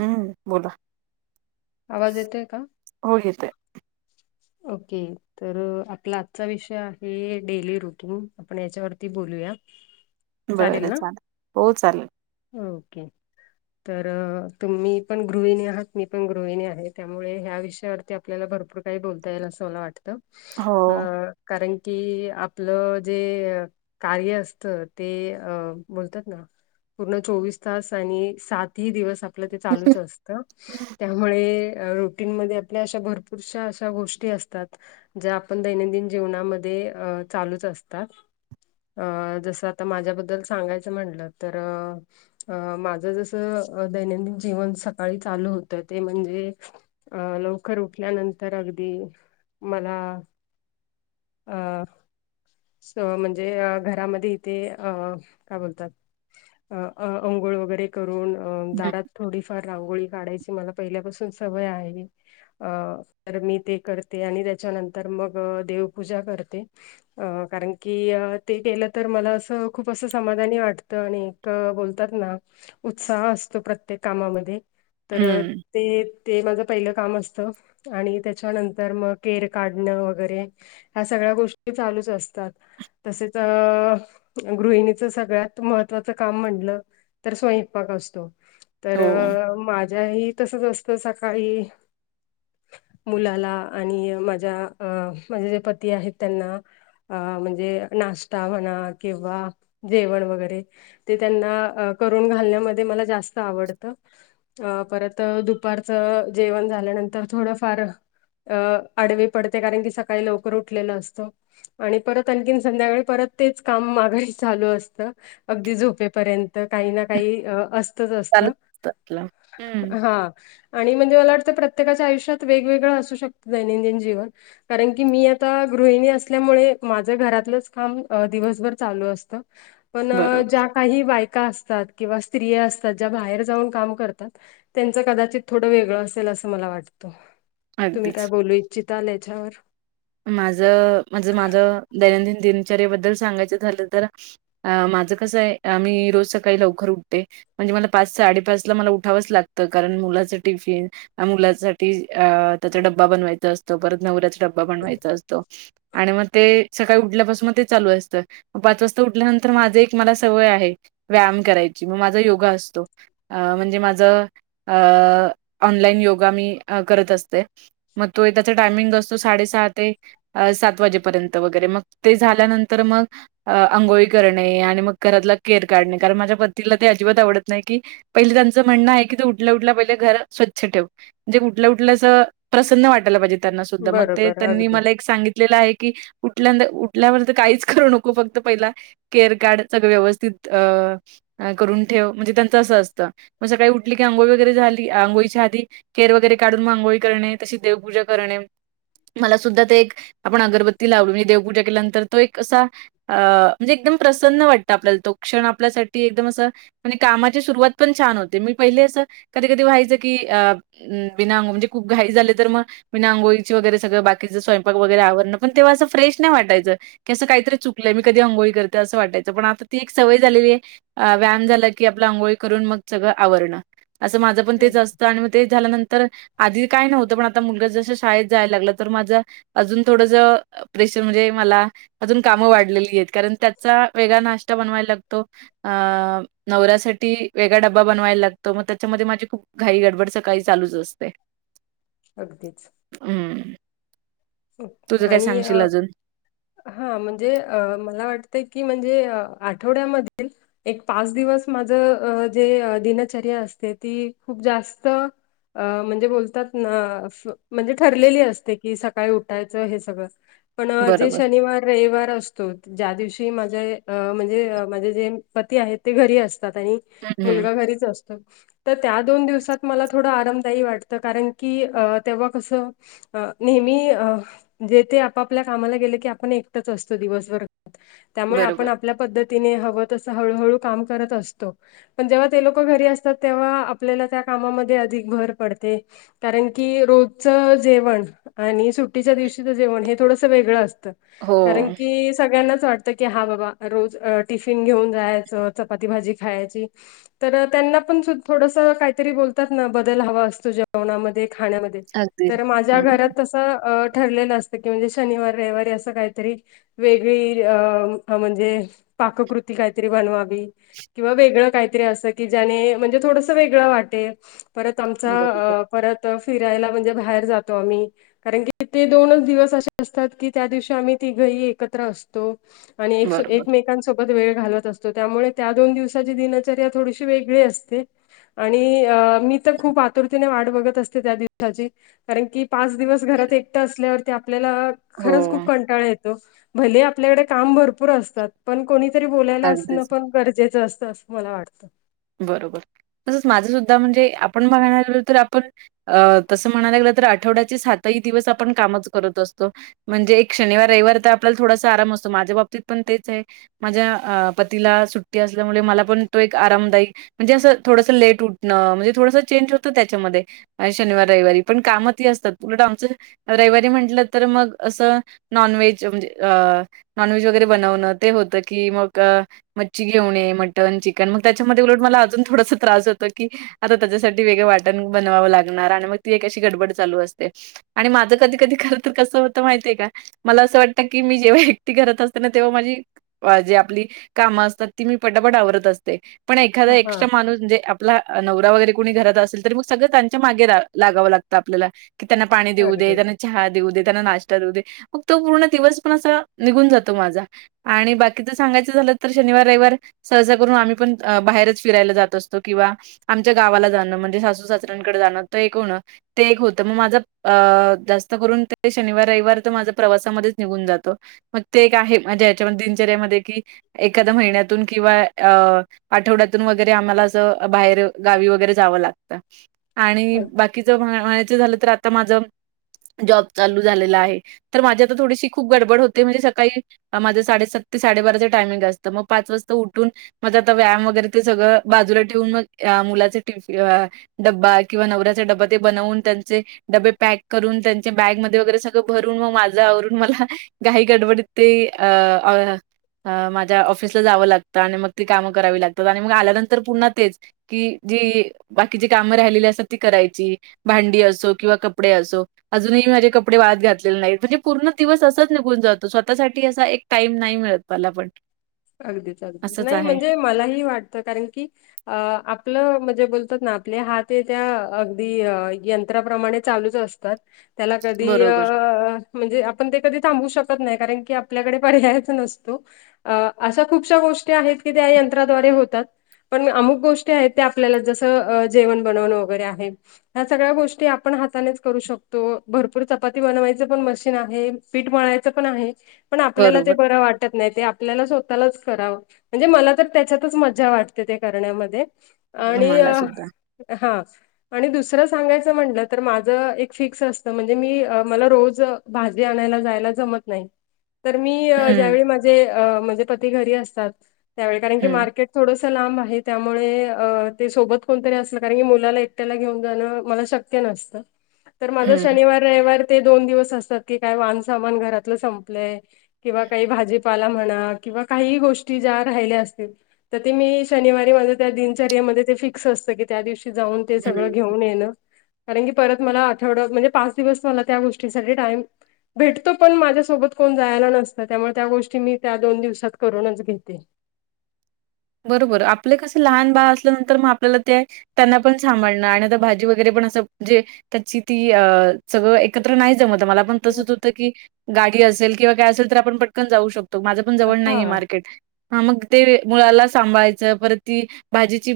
हम्म, बोला! आवाज येतोय का? हो येतोय ओके तर आपला आजचा विषय आहे, डेली रुटीन आपण याच्यावरती बोलूया. [unintelligible] चालेल बरं ना? चाले, हो चालेल. ओके तर तुम्ही पण गृहिणी आहात, मी पण गृहिणी आहे त्यामुळे ह्या विषयावरती. आपल्याला भरपूर काही बोलता येईल असं मला वाटतं. अ हो. कारण की आपलं जे कार्य असत ते अ बोलतात ना? पूर्ण चोवीस तास आणि सात ती दिवस आपलं, ते चालूच असतं. त्यामुळे रोटीन म आपल्या, अशा भरपूरश अशा गोष्टी. असतात, ज्या आपण दैनंदिन जीवनामध्ये चालूच असतात. अ जसं आता माझ्याबद्दल सांगायचं, म्हटलं तर? अं माझं जस दैनंदिन जीवन सकाळी चालू होतं, ते म्हणजे अ लवकर उठल्यानंतर अगदी. मला, अं म्हणजे घरामध्ये इथे अ काय बोलतात अ अंघोळ वगैरे करून दारात थोडीफार रांगोळी काढायची. ते मला पहिल्यापासून सवय आहे, अ तर ते मी कर ते आणि त्याच्यानंतर मग देवपूजा करते. अ कारण की ते केलं तर, मला असं खूप असं समाधानी वाटतं आणि बोलतात ना उत्साह असतो, प्रत्येक कामामध्ये. तर हम्म ते ते माझं पहिलं काम, असतं आणि त्याच्यानंतर तर मग केर काढणं वगैरे ह्या सगळ्या गोष्टी चालूच असतात. तसेच अ गृहिणीचं सगळ्यात महत्त्वाचं काम म्हटलं. तर स्वयपाक असतो तर हो मा ह्याही तसच असत सकाळी मुलाला. आणि माझ्या अ माझे जे पती आहेत त्यांना अ.. म्हणजे नाश्ता म्हणा, किंवा जेवण वगैरे. ते त्यांना करून घालण्यामध्ये मला जास्त. आवडत अ परत दुपारचं जेवण झाल्यानंतर थोडं फार. अ आडवी पडते कारण की सकाळी लवकर उठलेलं असतं. आणि परत आणखी संध्याकाळी परत तेच काम माघारी चालू असतं. अगदी झोपेपर्यंत, काही ना काही असतं. तसच असत चालत असतं आपलं हम्म हा. आणि म्हणजे मला वाटतं प्रत्येकाच्या आयुष्यातेगवेगळं असू शकतं दैनंदिन जीवन. कारण की मी आता गृहिणी असल्यामुळे माझं घरातलंच काम दिवसभर चालू असतं. पण बरोबर ज्या काही बायका असतात किंवा स्त्रिया असतात, ज्या बाहेर जाऊन काम करतात. त्यांचं कदाचित थोडं वेगळं असेल असं मला वाटतं तुम्ही अगदीच. काय बोलू इच्छिताल याच्यावर? माझं माज माझ दैनंदिन दिनचर्याेबद्दल सांगायचं झालं तर. अ माझं कसं आहे आ मी रोज सकाळी लवकर उठते. म्हणजे मला पाच साडेपाच ला मला उठावंच लागतं कारण मुलाचं टिफिन ह मुलासाठी त्याचा डब्बा बनवायचा असतो परत नवऱ्याचा डब डब्बा बनवायचा असतो आणि मग ते सकाळी उठल्यापासून तेच चालू असतं, मग पाच वाजता उठल्यानंतर माझ एक मला एक सवय आहे. व्यायाम करायची मग माझा योगा असतो. अ म्हणजे माझं अ ऑनलाईन योगा मी करत असते. मग तो त्याचा टायमिंग असतो साडेसहा ते अ सात वाजेपर्यंत वगैरे मग ते झाल्यानंतर मग. अ अंघोळी करणे आणि मग घरातला केअर काढणे कारण माझ्या पतीला ते अजिबात आवडत नाही की. पहिले त्यांचं म्हणणं आहे की, ते उठल्या उठलं पहिले घरात स्वच्छ ठेव. ते उठल्या उठल्यास प्रसन्न वाटायला पाहिजे त्यांना सुद्धा त्यांनी मग ते बरोबर त्यांनी मला अगदीच सांगितलं आहे की उठल्यांद उठल्यावर तर काहीच करू नको फक्त पहिला. केअर काढत सगळ व्यवस्थित अ करून ठेव म्हणजे त्यांच असं असतं मग सकाळी उठली की अंघोळी वगैरे झाली अंघोळीच्या आधी केर वगैरे काढून आंघोळी करणे मग तशीच देवपूजा करणे. मला सुद्धा ते एक आपण अगरबत्ती लावली म्हणजे देवपूजा केल्यानंतर तो एक असा. अ म्हणजे एकदम प्रसन्न वाटतं आपल्याला तो क्षण आपल्यासाठी एकदम असं. पण एक कामाची सुरुवात पण छान होते मी पहिले असं कधी कधी व्हायचं की बिना अंघोळीची घाई झाली तर बिना आंघोळी वगैरे सगळं बाकीचं स्वयंपाक वगैरे पण तेव्हा असं फ्रेश नाही वाटायचं. की असं काहीतरी चुकलंय मी कधी अंघोळी करते असं वाटायचं पण आता ती एक सवय झालेली आहे अ व्याम झाला की आपलं आंघोळी करून मग सगळं आवरणं. असं माझं पण अ, तेच असतं आणि म ते झाल्यानंतर आधी काही नव्हतं पण आता मुलगा जस जस शाळेत जायला लागलं तर माझ अजून थोड प्रेशर म्हणजे मला. अजून कामं वाढलेली आहेत, कारण त्याचा वेगळा नाश्ता बनवायला लागतो. अं.. नवऱ्यासाठी वेगळा ड्बा बनवायला लागतो मग त्याच्यामध्ये माझी खूप घाई गडबड सकाळी चालूच असते. अगदीच उम्म तुझं काय आणि सांगशील अ, अजून? हा म्हणजे अ.. मला वाटतंय की, म्हणजे आठवड्यामध्ये. एक पाच दिवस माझ अ जे अ दिनचर्या असते ती खूप जास्त अ म्हणजे बोलतात ना म्हणजे ठरलेली असते की स काय उठायचं हे सगळच पण जे बरोबर. शनिवार रविवार असतो ज्या दिवशी माझे अ म्हणजे अ माझे जे पती आहेत ते घरी असतात आणि हं, हं. मुलगा घरीच अस तर त्या दोन दिवसात मला थोडं आरामदायी वाटतं कारण की अ तेव्हा कसं हा नेहमी अ जे ते आप आपल्या कामाला गेले की आपण एकटच असतो दिवसभर त्यामुळे बरोबर. आपण आपल्या पद्धतीने हवं तसं हळूहळू काम करत असतो. पण जेव्हा ते ललोकं घरी असतात तेव्हा आपल्याला त्या कामामध्ये अधिक भर पडते. कारण की रोजचा जेवण आणि सुट्टीच्या दिवशी तर जेवण हे थोडसं वेळं असतं हो. कारण की सगळ्यांना वाट त की हा बाबा रोज टिफिन घेऊन जायचं चपाती भाजी खायची. तर त्यांना पण थोडसा काहीतरी बोलतात ना बदल हवा असतो जेवणामध्ये खण्यामध्ये अगदी. तर माझ्या हं. घरात तसं तर अ ठरलेलं असतं की म्हणजे शनिवार रविवारी असं काहीतरी वेगळी अ म्हणजे पाककृती काहीतरी बनवावी. किंवा वेगळं काहीतरी असं कि ज्याने म्हणजे थोडसं वेगळं वाटेल परत आमचा बरोबर. परत फिरायला म्हणजे बाहेर जातो आम्ही कारण की ते दोनच दिवस अशे असतात की त्या दिवशी आम्ही तिघही एकत्र असतो. आणि एक सो बरोबर. एकमेकांसो पच वेळ घालवत असतो त्यामुळे त्या दोन दिवसाची दिनचर्या थोडीशी वेगळी असते. आणि मी तर खूप अ आतुरतेने वाट बघत असते त्या दिवसाची कारण की पाच दिवस घरात एकट असल्यावरती आपल्याला हो. खरंच खूप कंटाळा ये भले ही आपल्याकडे काम भरपूर असतात पण कोणीतरी बोलायला असणं अगदीच. पण गरजेचं असतं असं मला वाटतं. बरोबर तसच माझं सुद्धा म्हणजे आपण [unintelligible] तरी आपण अ तसं म्हणायला गेले तर आठवड्याचे सातही दिवस आपण कामच करत असतो. म्हणजे एक शनिवार रविवार तर आपल्याला थोडासा आराम असतो माझ्या बाबतीत पण तेच आहे. माझ्या अ पतीला सुट्टी असल्यामुळे मला पण तो एक आरामदायी म्हणजे असं थोडसं लेट उठणं म्हणजे थोडं चेंज होतं त्याच्यामध्ये आणि शनिवार रविवारी पण कामं ती असतात पुलट आमचं रविवारी म्हटलं तर मग असं नॉन व्हेज म्हणजे अ नॉनव्हेज वगैरे बनवणं ते होतं की मग मच्छी घेऊन ये मटन चिकन मग त्याच्याम ते उलटं मला अजून थोडा सा त्रास होतो की आता त्याच्यासाठी वेगळं वाटण बनवावं लागणार आणि मग ती एक अशी गडबड चालू असते. आणि माझं कधी-कधी खरं तर कसं होत माहितय का मला असं वाटतं की मी जेव्हा एकटी करत असते ना तेव्हा माझी जे आपली कामं असतात ती मी पटापट आवरत असते पण एखादा हा एक्स्ट्रा माणूस म्हणजे आप आपला नवरा वगैरे कोणी घरात असेल तर मग सगळं त्यांच्या मागे रा लागावं लागतं आपल्याला. की त्यांना पाणी देऊ दे, अगदीच त्यांना चहा देऊ दे त्यांना नाश्ता देऊ दे मग तो पूर्ण दिवस पण असा निघून जातो माझा आणि बाकीचा सांगायचं झालं तर शनिवार रविवार सहसा करून आम्ही पण अ बाहेरच फिरायला जात असतो किंवा आमच्या गावाला जाणं म्हणजे सासू-सासऱ्यांकडे जाणं तर एक होणं ते एक होतं म माझं अ जास्त करून ते शनिवार रविवार तर माझ्या प्रवासामध्येच निघून जातो. मग ते एक आहे माझे याच्यामध्ये दिनचर्यामध्ये कि एखाद्या महिन्यातून किंवा अ आठवड्यातून वगैरे आम्हाला असं बाहेर गावी वगैरे जावं लागतं. आणि अगदी. बाकीच म्हणायचं झालं तर आता माझा जॉब चालू झालेलं आहे. तर माझी आता थोडीशी खूप गडबड होते म्हणजे सकाळी. माझं साडेसात ते साडेबाराचं टायमिंग असतं मग पाच वाजता उठून माझा तर व्यायाम वगैर ते सगळं बाजूला ठेवून मग या मुलाचे टिफी या डब्बा किंवा नवऱ्याचा डब्बा ते बनवून त्यांचे डबे पॅक करून त्यांच्या बॅगमध्येध्ये वगैरे सगळं भरून मग माझं आवरून मला काही गडबडीत ते अ माझ्या ऑफिसला जावं लागतं आणि मग ते काम करावी लागतात आणि मग आल्यानंतर पुन्हा तेच की जी. बाकीची कामं राहिलेली असतात ती करायची भांडी असो किंवा कपडे असो. अजूनही माझे कपडे वाहत घातलेले, नाहीत म्हणजे पूर्ण दिवस असाच निघून जातो स्वतःसाठी असा एक. टाईम नाही मिळत मला पण. अगदीच अगदी असंच नाही आहे. म्हणजे मलाही वाटतं कारण की. अ आपलं म्हणजे बोलतात ना आपले हात त्या अगदी यंत्राप्रमाणे चालूच असत उगाच त्याला कधी अ. बरोबर, म्हणजे आपण ते कधी थांबू शकत नाही कारण की आपल्याकडे पर्यायच नसतो अ. अशा खूपशा गोष्टी आहेत की त्या यंत्राद्वारे होतात. पण अमुक गोष्टी आहेत ते आपल्याला जसं जेवण बनवणं वगैरे आहे. ह्या सगळ्या गोष्टी आपण हातानेच करू शकतो भरपूर चपाती बनवायच पण मशीन आहे. पीठ म्हणायच, पण आहे पण आपल्याला ते बरोबर. बरं वाटत नाही ते आपल्याला. स्वतःलाच कराव म्हणजे, मला तर त्याच्यातच मजा वाटते ते करण्यामध्ये. हं. आणि मला सुद्धा. हा. आणि दुसरं सांगायचं म्हटलं तर माझं एक फिक्स असतं म्हणजे मी मला रोज. भाजी आणायला जायला, जमत नाही. तर मी हं, ज्यावेळी माझे म्हणजे पती घरी, असतात त्यावेळी कारण की हं, मार्केट. थोडस लांब आहे त्यामुळे ते सोबत कोणतरी असलं कारण की मुलाला एकट्याला घेऊन जाणं मला शक्य शक्य नसत तर माझ हं, शनिवार रविवार. ते दोन दिवस असतात की काय वान सामान घरातलं संपलंय किंवा काही भाजीपाला म्हणा. किंवा काही गोष्टी ज्या, राहिल्या असतील. तर ते मी शनिवारी माझं त्या दिनचर्यामध्ये ते फिक्स असतं की त्या दिवशी जाऊन. ते हं. सगळं घेऊन येणं. कारण की परत मला आठवडा म्हणजे, पाच दिवस मला त्या गोष्टीसाठी टाइम. भेटतो पण माझ्यासोबत, कोण जायला नसतं त्यामुळे त्या गोष्टी मी त्या दोन दिवस. त करूनच घेते. बरोबर आपले कसं लहान बाळ असल्यानंतर मग आपल्याला ते. त्यांना पण सांभाळणं आणि आता भाजी वगैरे पण असं जे. त्यांची ती सगळं, एकत्र नाही जमत मला. पण तसंच होतं की गाडी असेल, किंवा काय असेल तर आपण पटकन जाऊ, शकतो माझं पण जवळ नाहीये हा मार्केट. हा मग ते मुळाला सांभायचं परत, ती भाजीची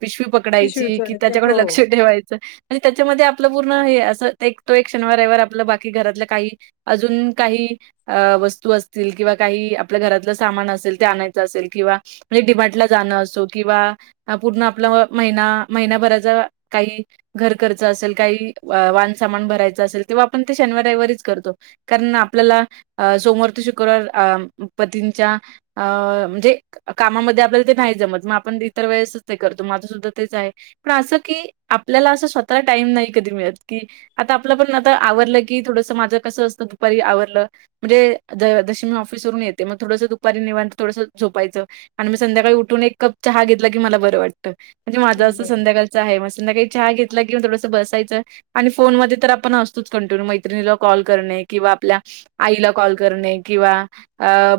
पिशवी प पिशवी पकडायची, कि उचलायचे. त्याच्याकडे हो लक्ष ठेवायचं. म्हणजे त्याच्यामध्ये आपलं पूर्ण हे असं तो एक शनिवारवार आपलं बाकी घरातलं काही अजून काही अ वस्तू असतील किंवा काही आपल्या घरातलं सामान असेल, ते आणायचं असेल किंवा म्हणजे, डिमार्टला जाणं असो किंवा हा पूर्ण आपला महिना महिनाभराचा काही. घर खर्च असेल काही, वान सामान भरायचं असेल, तेव्हा आपण ते शनिवार रविवारीच करतो. कारण आपल्याला अ सोमवार ते शुक्रवार अ पतींच्या अ म्हणजे. कामामध्ये आपल्याला ते नाही जमत मग आपण इतर वेळेसच ते करतो माझं सुद्धा तेच आहे. पण असं की आपल्याला, असं स्वतःला टाइम नाही कधी मिळत की. आता आपलं पण आता आवरलं की थोडसं माझं कसं असतं दुपारी आवरलं. म्हणजे जशी मी ऑफिसवरून येते, मग थडसं दुपारी निवांत थोडंस झोपायचं. आणि मी संध्याकाळी, उठून एक कप चहा घेतला की मला बरं वाटतं म्हणजे माझं असं बरोबर. संध्याकाळ. आहे मग संध्याकाळी चहा घेतला, किंवा थोडसं बसायचं. आणि फोनमध्ये तर आपण असतोच कंटिन्यू मैत्रिणीला कॉल करणे किंवा आपल्या आईला कॉल करणे किंवा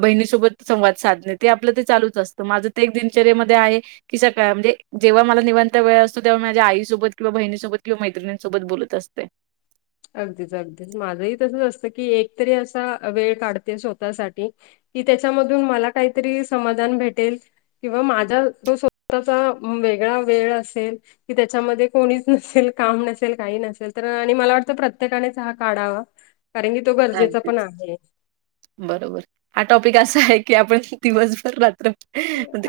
बहिणीसोबत संवाद साधणे ते आपल्यात चालूच असतं माझं ते एक दिनचर्यामध्ये आहे कि सकाळ म्हणजे जेव्हा मला निवांत वेळ असतो तेव्हा माझ्या आईसोबत किंवा बहिणीसोबत किंवा मैत्रिंसोबत बोलत असते. अगदीच अगदीच माझंही तसच असतं की एकतरी असा वेळ काढते स्वतःसाठी कि त्याच्यामधून मला काहीतरी समाधान भेटेल. किंवा माझा तो स्वतःचा वेगळा वेळ असेल कि त्याच्यामध्ये कोणीच नसेल काम नसेल काही नसेल तर आणि मला वाट प्रत्येकानेच हा काढावा कारण की तो गरजेचा अगदीच. पण आहे बरोबर हा टॉपिक असा आहे की आपण दिवसभर रात्र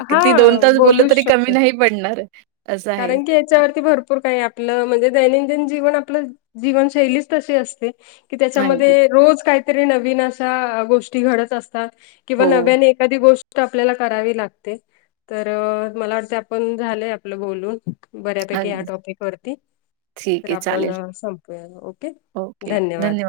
हा ती दोन तास बोललं बोलूच तरी शकतो कमी नाही पडणार असं आहे. कारण की त्यावरती भरपूर का आप म्हणजे दैनंदिन जीवन आपलं जीवनशैलीच तशी असते कि अगदी. त्याच्यामध्ये रोज काहीतरी नवीन अशा गोष्टी घडत असता किंवा हो, नव्याने एखादी गोष्ट आपल्याला करावी लागते, तर मला वाटतंय आपण झालंय आपलं बोलून. बऱ्यापैकी ह्या अगदी. टॉपिकवरती. ठीक तर आहे चालेल. आपण संपवूया ओके धन्यवाद.